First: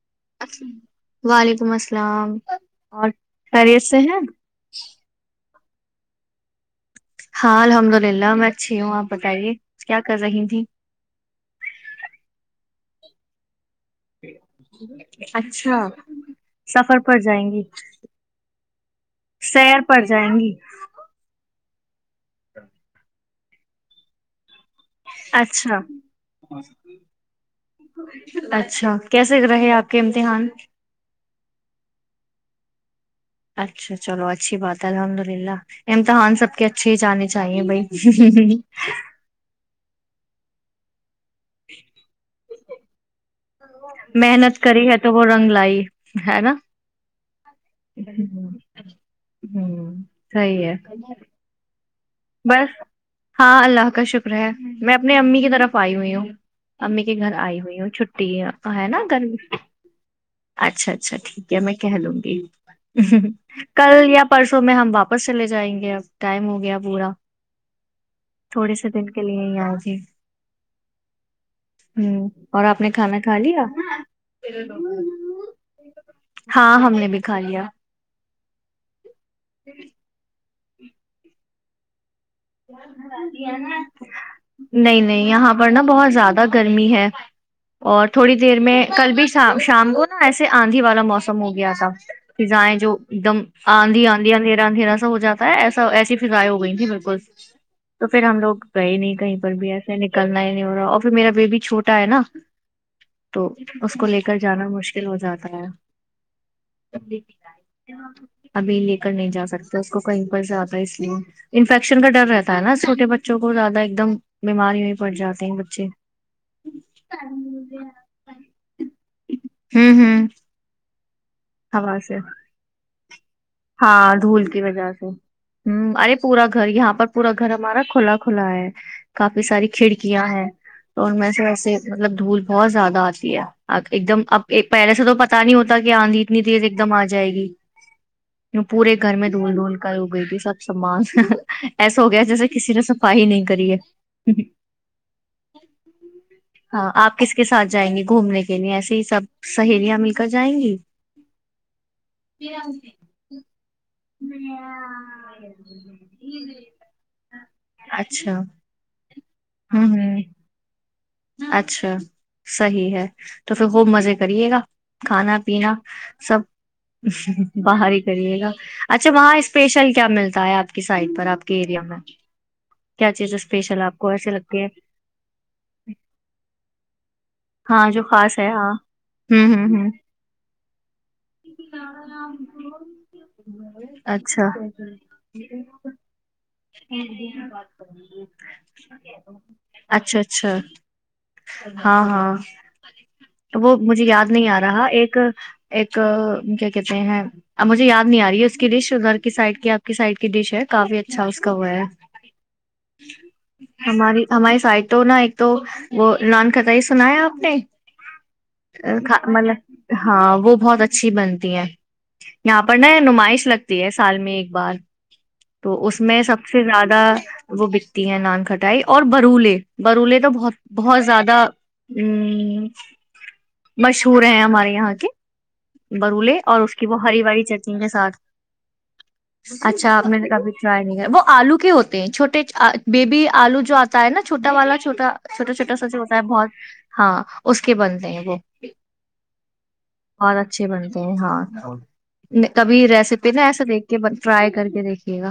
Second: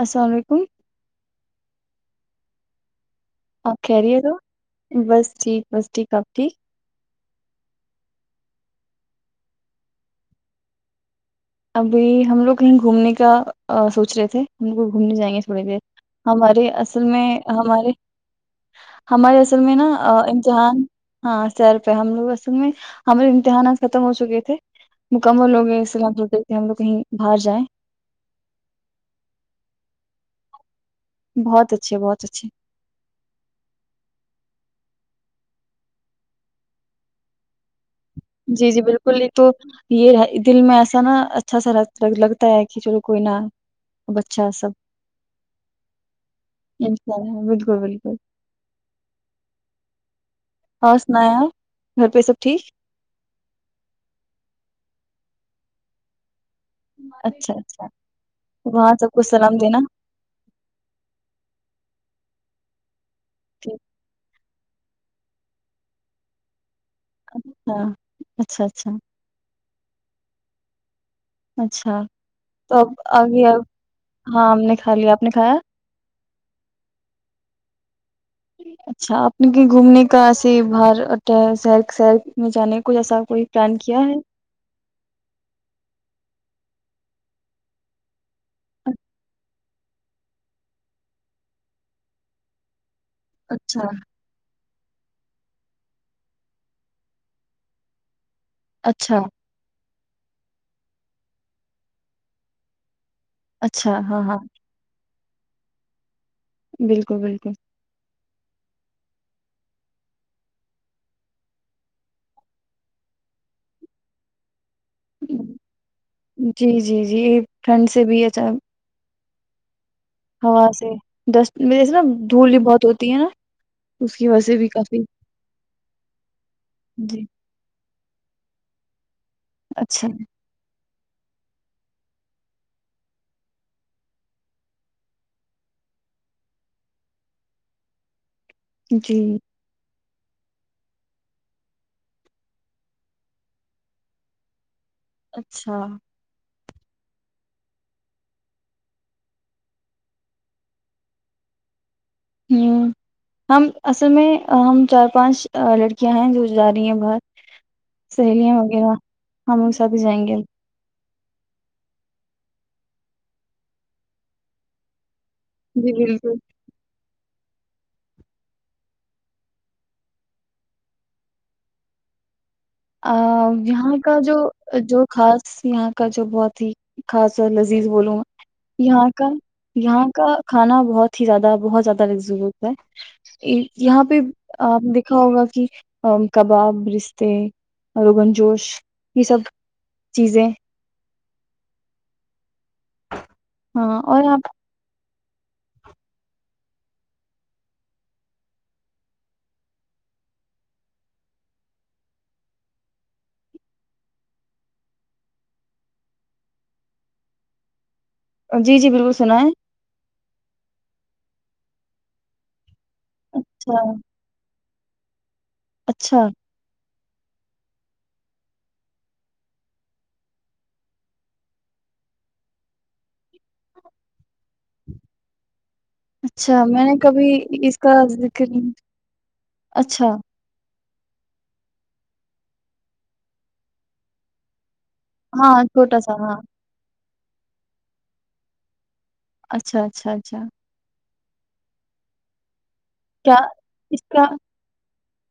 السلام علیکم وعلیک م السلام اور آپ کہہ رہیے ہو بس ٹھیک بس ٹھیک آپ ٹھیک ہاں الحمد للہ میں اچھی ہوں آپ بتائیے کیا کر رہی تھھی ابھی ہم لوگ کہیں گھومنے کا سوچ رہے تھے ہمگ گھومنے جائیں گے تھوڑی دیر ہمارے سفر اصل پر میں جائیں گی ہمارے ہمارے اصل میں سیر نا پر جائیں گی امتحان ہاں سیر ہم لگ اصل میں ہم دھیانات ختم ہو چکے تھے مکمل ہو اچھا گئے سلام پردش اچھا کیسے رہے آپ کے امتحان ش بہت اچھے بہت اچھے اچھا چلو اچھی بات ہے الحمد للہ امتحان سب کے اچھے ہی جانے چاہیے بھائی [inaudible] جی جی بالکل ایک تو یہ دل میں ایسا نا اچھا سا لگتا ہے کچ ر کوئی ن محنت کری ہے تو وہ رنگ لائی ہے نا انشاء اللہ بالکل بالکل ہ صحی ہے اور سنائیں آپ گھر پہ سب ٹھیک بس ہاں اللہ کا شکر ہے میں اپنے امی کی طرف آئی ہوئی ہوں امی کے گھر اچھا آئی ہوئی اچھا ہوں چھٹی ہے وہاں نا سب کو گھر سلام دینا اچھا اچھا ٹھیک ہے میں کہہ لوں گی [inaudible] ہ ٹھیک کل یا [inaudible] پرسوں میں ہم واپس چلے جائیں گے اب ٹائم ہو گیا اب پا ہاں اچھا تھوڑے سے اچھا دن کے لیے ہی آ ج [inaudible] اچھا تو اب کھانا کھا آگے ا لیا ہاں ہم نے کھا لیا آپ نے کھایا ہاں ہم نے بھی کھا لیا ٹھیک [inaudible] اچھا اپپنے کے گھومنے کا بار اٹ سرک سرک میں جانے کوچھ ایسا کوئی پلان کیا ہے نہیں نہیں یہاں پر نا بہت زیادہ گرمی ہے اور تھوڑی دیر میں کل بھیا شام کو نا ایسے آندھی والا موسم ہو گیا تھا کہ جائیں جو ایک دم اچھا آندی آندی آ دھیا سا ہواتا ہے ایسا ایسی فضائیں ہو گئی تیں بالکل تو [unintelligible] پھر ہم لوگ گئے نہیں اچھا کہیں پر بھی ای ے نکلنا ہی نہیں ہو رہا اور پھر میرا بیبی چھوٹا ہے نا تو اس اچھا کو لے ہاں ہاں کر جانا مشکل ہو جاتا [inaudible] بالکل بالکل لیاں ابھی لے کر نہیں جا سکتا اس کو کہیں پر سے آتا ہے اس لیے انفیکشن کا ڈر رہتا ہے نا چوٹے بچوں کو زیادہ ایک دم بیماری ہو جی جی جی ایک ٹھنڈ سے بھی اا ہوں ہوں ہوا سے ڈس جیے ہوا نا سے دھول بھی بہت ہو تینا [unintelligible] ہاں دھول کی وجہ سے ہ ارے پورا گھر یہاں پر جی پورا گھر ہمارا کھلا کھلا ہے کافی ساری اچھا کھڑکیاں ہیں تو ان میں سے ویسے مطلب دھول بہت زیادہ آتی ہے ا ایک دم اب پہلے سے تو پتا نہیں ہوتا کہ آندھی اتنی تیز ایک دم آ جائے گی پورے گھر جی میں دھول دھول کا ہو گئی تھی سب سامان ایسا ہو گیا جیسے کسی نے صفائی نہیں کری ہے اچھا ہاں آپ کس کے ساتھ جائیں گے گھومنے کے لیے ایسے ہی سب سہیلیاں مل کر جائیں گی پے ہم اس میں ہم چار پانچ لڑکیاں ہیں جو جا رہی ہیں باہر اچھا سہیلیاں وغیرہ ہم ہوں سبھی ہوں جائیں گے اچھا صحیح ہے تو پھر خوب مزے کریے گا کھانا پیینا جی بالکل سب باہر ہی کریے گا اچھا وہاں اسپیشل کیا ملتا ہے آپ کی سائڈ پر آپ کے ایریا میں کیا ا چیز اسپیشل یہاں آپ کو کا ایسے جو لگتی ہے جو خاص یہاں کا جو بہت ہی خاص لذیذ ہاں جو بولوںا خاص ہے ہاں یہاں کا ہوں ہوں ہوں یہاں کا کھانا بہت ہی زیادہ بہت زیادہ لزیز ہے یہاں پہ اچھا آپ دیکھا ہوگا کہ کباب ایک رشتے دن ب روغن جوش یہ سب اچھا چیزیں اچھا ہاں ہاں تو وہ ہاں مجھے اور یاد نہیں آپ آ رہا ایک ایک کیا کہتے ہیں اب مجھے یاد نہیں آ رہی ہے اس کی ڈش گھر کی سائڈ کی آپ کی سائڈ کی ڈش ہے کافی اچ اچھا اس کا وہ ہے ہماری ہماری سائڈ تو نا ایک تو وہان کتائی سنایا آپ نے جی جی بالکل سنا ہے مطلب ہاں وہ بہت اچھی بنتی ہے یہاں پڑھنا ہے نمائش اچھا لگتی ہے سال میں ایک بار تو اس اچھا میں سب سے زیادہ وہ بکتی ہے نان کٹائی اور برولے برولے تو بہت بہت زیادہ ا مشہور ہے ہمارے یہاں کے برولے اور اچھا اس میں کی نے وہ ہری کبھی باری اس چرچن کے کا ساتھ ذکر نہیں- اچھا آپ نےبھی وہ آلو کے ہوتے ہیں چھوٹے بیبی آلو جو آتا ہے نا چھوٹا والا چوٹا چھوٹا ہاں چھوٹا ساچ سا ہوتا ہے ہاں بہت ہاں اس کے بنتے ہیں وہ اچھا اچھا بہت اچھا اچھے بنتے ہاں کبھی ریسیپی کیا نا ایسا دیکھ کے اس کا ٹرائی کر کے دیکھ ج گا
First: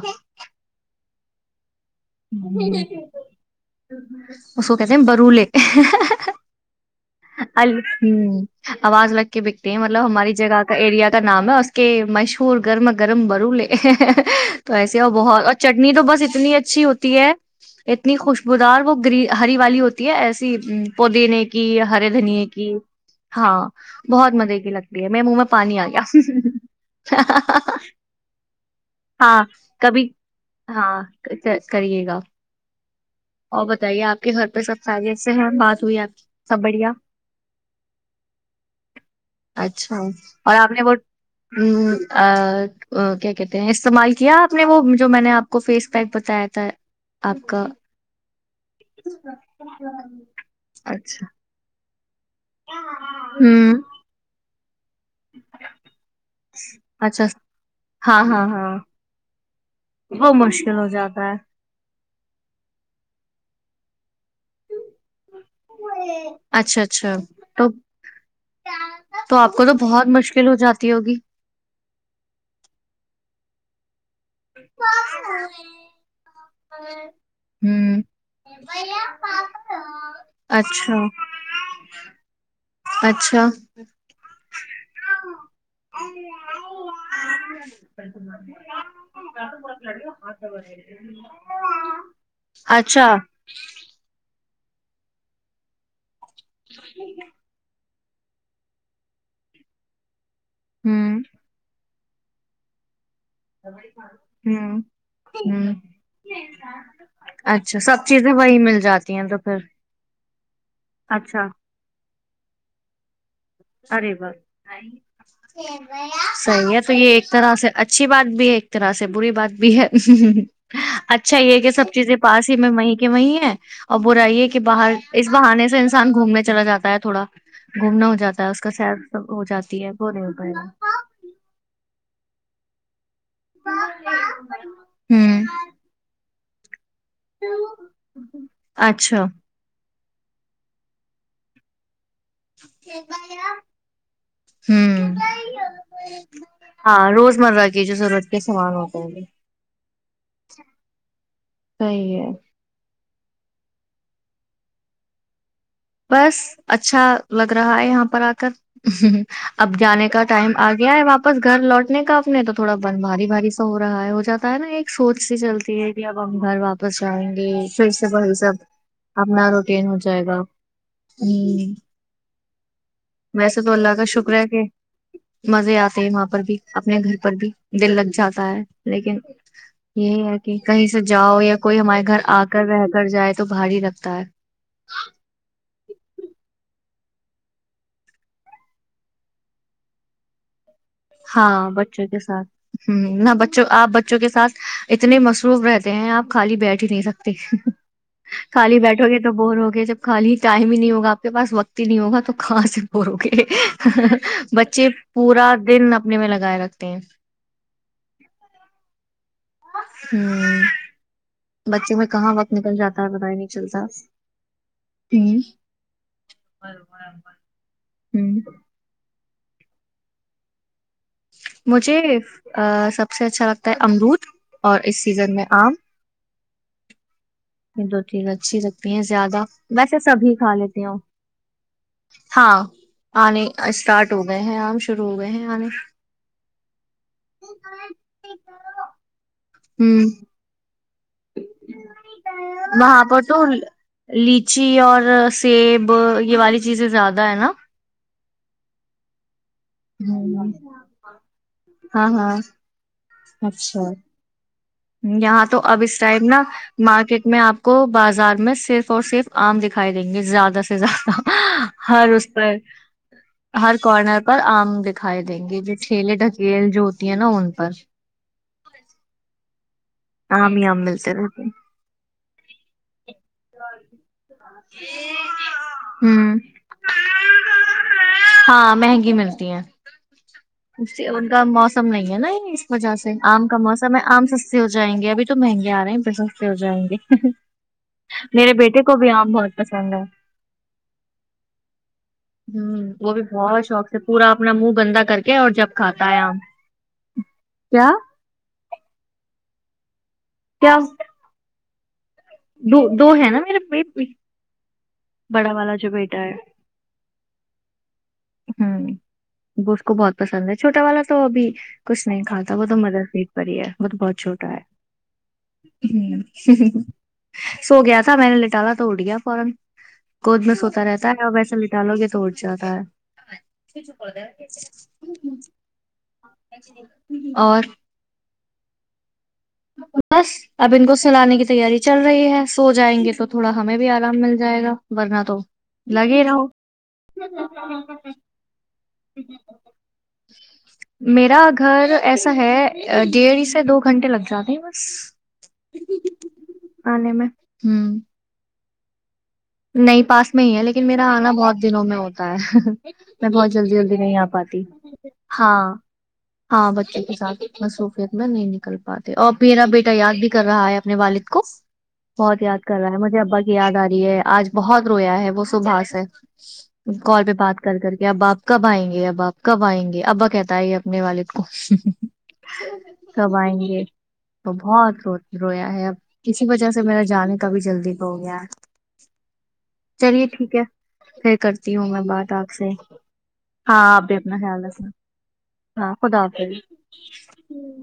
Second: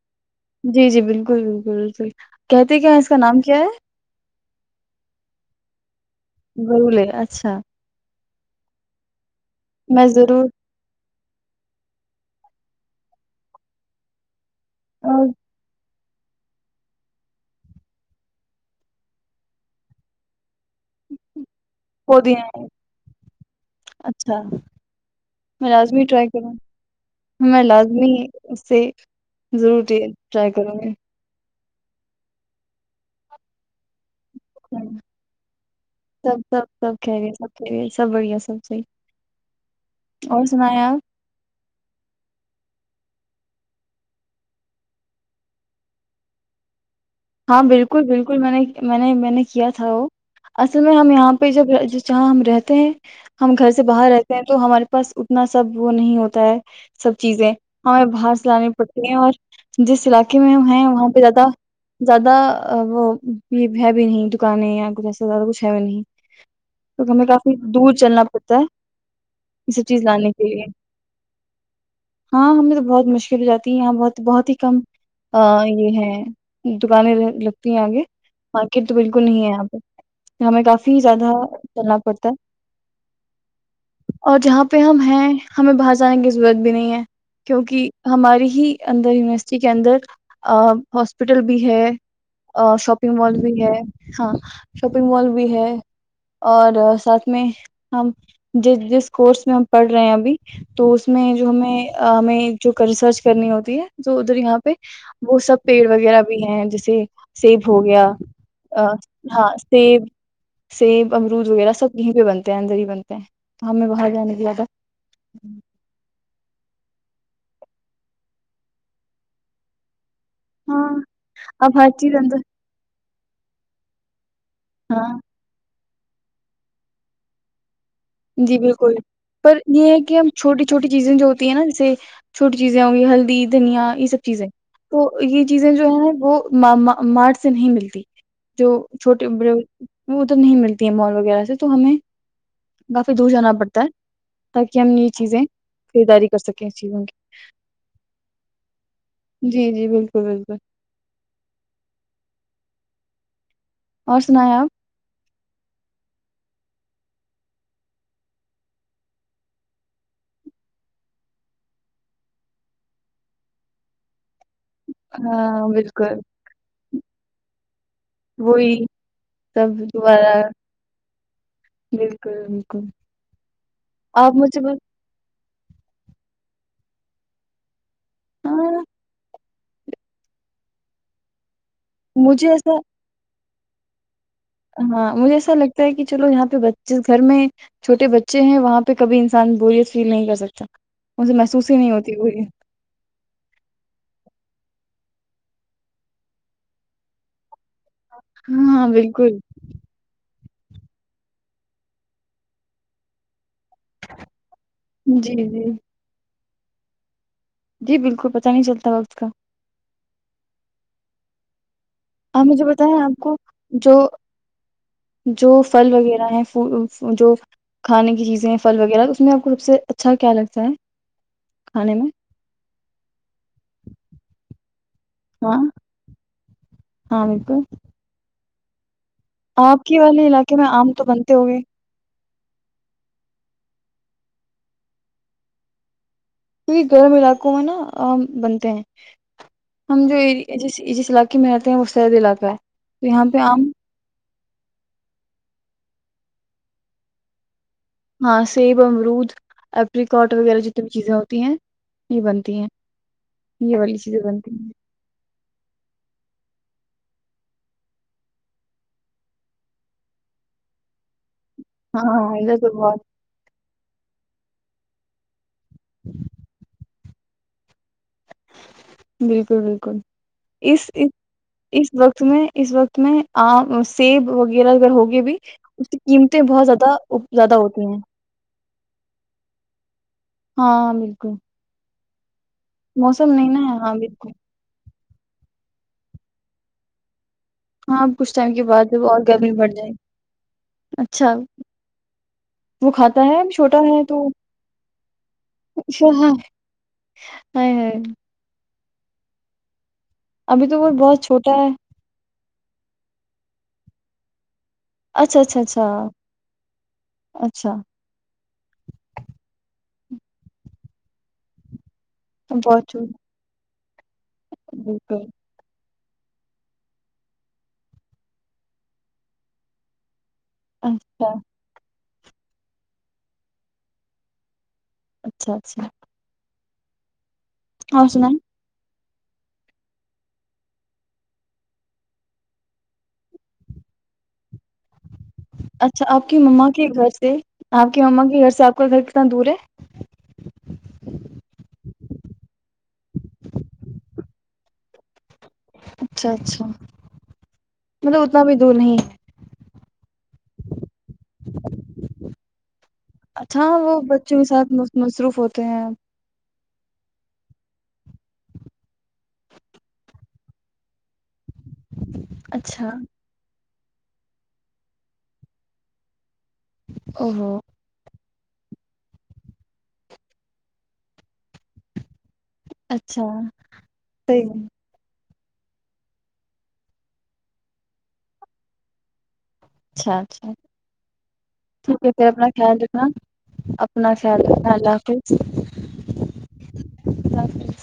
جی جی بالکل بالکل بالکل کہتے کیا یہاں اس کا نام کیا ہے اسو کہتے ہیں برولے گولے اچھا ال ہوں آواز لگتی بکتے ہیں مطلب میں ہماری ضرور جگہ کا ایریا نام ہے اس کے مشہور گرم گرم برولے تو آ، بہت اور چٹنی تو بس اتنی اچھی ہوتی ہے اتنی خوشبوودار وہ گ ہری والی ہوتی ہے ایسے پودینے کی ہرے دھنیے پودینے کی ہاں بہت اچھا مزے کی لگتی ہے میرے منہ میں پانی آ لازمی ٹرائی کروں گیا میں لازمی اس سے ہاں ضرور کبھی ٹرائی کروں گی ہاں کریے گا اور بتائیے آپ کے گھر پہ سب س ای سے ہیں بات ہوئی آپ کی سب بڑھیا کہہ رہی سب کہہ رہی سب بڑھیا سب صحیح اچھا اور آپ نے وہ ا کیاک استعمال کیا آپ نے وہ جو میں نے آپ کو فیس پیک بتایا تھا آپ ہاں کا بالکل بالکل میں نے میں نے میں نے کیا تھا وہ اصل میں ہم اچھا یہاں پہ جب جہاں ہم رہتے ہیں ہم گھر ہوں سے باہر رہتے ہیں تو ہمارے بس اتنا سب وہ نہیں ہوتا ہے سب اچھا چیزیں ہمیں ہاں باہر ہاں سے لانی ہاں پڑتی ہیں اور جس وہ علاقے میں مشکل ہیں ہو وہاں پہ جاتا ہے زیادہ زیادہ وہ بھی ہے بھی نہیں دکانے یا کچھ ایسا زیادہ کچھ ہے اچھا نہیںک اچھا ہمیں کافی تو دور چلنا پڑتا ہے تو آپ کو یہ تو سب چیز بہت لانے مشکل کے ہو لیے جاتی ہوگی ہاں ہمیں تو بہت مشکل بھی جاتی یہاں بہت بہت ہی کم یہ ہے دکانیں لگتی ہیں آگے ہوں مارکیٹ تو بالکل نہیں ہے یہاں پہ ہمیں اچھا کافی زیادہ چلنا پڑتا ہے اچھا اور جہاں پہ ہم ہیں ہمیں باہر جانے کی ضرورت بھی نہیں ہے کیونکہ ہماری ہی اندر یونیورسٹی کے اندرس ہپٹل بھی ہے اچھا شاپنگ مال بھی ہے ہاں شاپنگ مال بھی ہے اور ساتھ میں ہم جس جس کورس میں ہم پڑھ رہے ہیں ابھی تو اس ہوں میں جو ہمیں ہم میں جو ریسرچ کرنی ہوتی ہے تو ادھر یہاں پہ ہوں وہ سب ہوں پیڑ وغہ بھی ہیں جیسے سیب اچھا ہو سب گیا چیزیں وہی مل جاتی ہیں تو ہاں پھر سیب سیب اچھا امرود وغیرہ سب یہ بھی بنتے ہیں اندر بنتے ہیں تو ہمیں باہر ارے با جانے کی زیادہ صحیح ہے تو یہ ایک طرح سے اچھی بات بھی ہے ایک طرح سے بری بات بھی ہے ہ ہاں اچھا یہ کہ اب سب ہر چیزیں چیز اندر پاس ہی میں وہیں وہیں ہے اور ب رہائیے کہ باہر ہاں اس بہانے سے انس انسان گھومنے چلا جاتا ہے تھوڑا گھومنا ہو جاتا ہے جی اس کا بالکل سیر سب ہو پر جاتی یہ ہے وہ کہ نہیں ہم ہو پائے چھوٹی گا چھوٹی چیزیں جو ہوتی ہیں نا جیسے چھوٹی چیزیں ہوی ہیل دھنیا یہ سب چیزیں تو یہ ہوں چیزیں جو ہیں وہ ماما مار سے نہیں ملتی جو اچھا چھوٹے بڑے ادھر نہیں ملتی ہے مال وغیرہ سے تو ہمیں کافی دور جانا پڑتا ہے ہ تاکہ ہم یہ چیزیں خریداری کر سکیں اس ہاں چیزوں روز مرہ کی جو ضرورت کے سامان ہوتےائ گے کی جی جی بالکل بالکل صی ہے اور سنایں آپ بس اچھا لگ رہا ہے یہاں پر آ کر ہ اب جانے کا ٹائم آ گیا ہے واپس گھر لوٹنے کا اپنے تو تھوڑا بن بھاری بھاری سا ہو رہا ہے ہو جاتا نا ایک سوچ س ہاں چلتی ہے کہ بالکل اب ہم گھر واپ پچائیں گے پھر سے بائی سب وہی اپنا سب روٹین ہو جائے دوبارہ گا ہوں بیکم ویسے تو اللہ کا شکر ہے کہ مزے آتے ہیں وہاں پر بھی اپنے گھر پر بھی دل لگ جاتا ہے ہاں لیکن یہی ہے کہ کہیں سے جاؤ یا کوئی ہمارے گھر آ مجھے کر ایسا رہ کر جائے تو بھاری لگتا ہے ہاں مجھے ایسا لگتا کہ چلو یہاں پہ جس گھر میں چوٹے بچے ہیں وہاں پہ کبھی انسان بورت فیل نہیں کر سکتا مجھے ہاں محسوس ہی نہیں بچوں ہوتی کے ساتھ بوریت ہ نہ بچوں آپ بچوں کے ساتھ اتنے مصروف رہتے ہیں آپ خالی بیٹ ہی نہیں سکتے خالی ہاں بیٹھو گے تو بالکل بور ہوگے جب خالی ٹائم ہی نہیں ہوگا آپ کے پاس وقت ہی نہیں ہوگا تو کہاں سے بورو گے بچے جی پورا جی اپنے میں لگائے رکھتے ہیں جی بالکل پتہ نہیں چلتا اس کا ہوں بچوں میں کہاں ہاں وقت مجھے نکل بتائیں جاتا آپ ہے پتا ہی کو نہیں چلتا جو ہوں جو فھل وغیرہ ہے جو کھانے کی ہوں چیزیں ہیں پھل وغیرہ اس میں آپ کو رب سے اچھا کیا لگتا ہے کھانے مجھے میں سب سے اچھا لگتا ہے امرود اور اس سیزن میں ہاں آم ہاں بالکل یہ دو تز اچھی لگتی ہیں زیادہ آپ ویسے کی والے سبھی کھا علاقے میں لیتی آم ہوں تو بنتے ہو گئے ہاں آنے اسٹارٹ ہو گئے ہیں عام شروع ہو گئے ہیں آنے کیہ گرم علاقوں میں نا آم بنتے ہیں ہم ہوں جو ج جس علاقے میں رہتے ہیں وہ سرد علاقہ ہے وہاں تو پر یہاں پہ تو آم لیچی اور سیب یہ والی چیزیں زیادہ ہے نا ہاں سیب امرود ایریکٹ ہوں وغیرہ جتنی بھی چیزیں ہوتی ہیں ہاں یہ ہاں بنتی ہیں یہ اچھا والی چیزیں بنتی ہیں یہاں تو اب اس ٹائم نا مارکیٹ میں آپ کو بازار میں صرف اور صرف آم دکھائی دیں گے زیادہ سے زیادہ ہاں ہر اس ہاں پر ادھر تو بہت ہر کارنر پر آم دکھائی دیں گی چل ڈکیل جو تی ہے نا ان پر بالکل بالکل آم ہی اس آم اس ملتے رہتے ہیں۔ اس وقت میں اس وقت میں آم سیب وغیرہ اگر ہوگی بھی اس کی ہوں قیمتیں بہت زیادہ زیادہ ہوتی ہیں ہاں مہنگی ملتی ہیں ہاں اس سے ان بالکل کا موسم نہیں میںا نہیں اس وجہ سے موسم آم نہیں کا نا ہاں موسم ہے آم بالکل سستے ہو جائیں گے ابھی تو مہنگے آ رہے ہیں پھر سستے ہو جائیں گے ہاں اب کچھ ٹائم میرے کے بیٹے بعد ج کو بھی اور آم گرمی بہت پڑ جائےی پسند ہے اچھا ہ وہ بھی کھاتا ہے اب بہت چھوٹا شوق سے ہے تو پورا اپنا منہ گندا کر کے اور جب کھاتا ہے ہے کیا ہے۔ ابھی تو کیا وہ بہت چھوٹا ہے دو دو ہے نا میر بی اچھا اچھا اچھا اچھا ہوں وہ اس کو بہت پسند ہے چھوٹا والا تو ابھی کچھ نہیں کھاتا وہ تو مدر پیٹ پر ہی ہے بہ بت چھوٹ جی تو ہ سو گیا تھا میں نے لٹالا تو اٹ گیا فورن گود میں سوتا رہتا ہے اچھا اور ویسے لٹالو گے تو توڑ جا ہے اچھا اچھا اچ ج ج [inaudible] ہاں سنا بس اب ان کو سلانے کی تیاری چل رہی ہے سو جائیں گے تو تھوڑا ہمیں بھی آرام مل جائے گا ورنہ تو اچھا لگے آپ کی رہو مما کے گھر سے آپ کی مما کے گھر سے آپ کا گھر کتنا دور ہے میرا گھر ایسا ہے ڈیڑھ سے دو گھنٹے لگتے نہیں بش اچھا اچھا آنے میں ہوں د نہیں نہیں پاس میں ہی ہے لیکن میرا آنا بہت دنوں میں ہوتا ہے میں بہت اچھا جلدی جلدی وہ نہیں آ بچوں کے پاتی ساتھ مص- مصروف ہاں ہوتے ہیں ہاں بچے کے ساتھ مصروفیت میں نہیں نکل پاتے اور میرا بیٹا یاد بھی کر رہا ہے اپنے والد کو بہت یاد کر اچھا رہا ہے مجھے ابا کی یاد آ رہی ج ہے [unintelligible] [unintelligible] آج بہت رویا ہے وہ سبھاس ہے کال او پہ ہو بات کر کر کے اب باپ کب آئیں گے ابا آپ کب آئیں گے ابا کہتا ہے اپنے والد کو اچھا کب آئیں گے صحیح تو ہے۔ بہت ہو رویا ہے اب کسی وجہ سے میرا جانے کا بھی جلدی ہو گیا ہے [inaudible] اچھا چلیے ٹھیک اچھا ہے پھر کرتی ہوں میں ٹھیک ہے پھر بات اپنا آپ سے خیال رکھنا ہاں آپ بھی اپنا خیال رکھنا ہاں خدا حافظ اللہ حافظ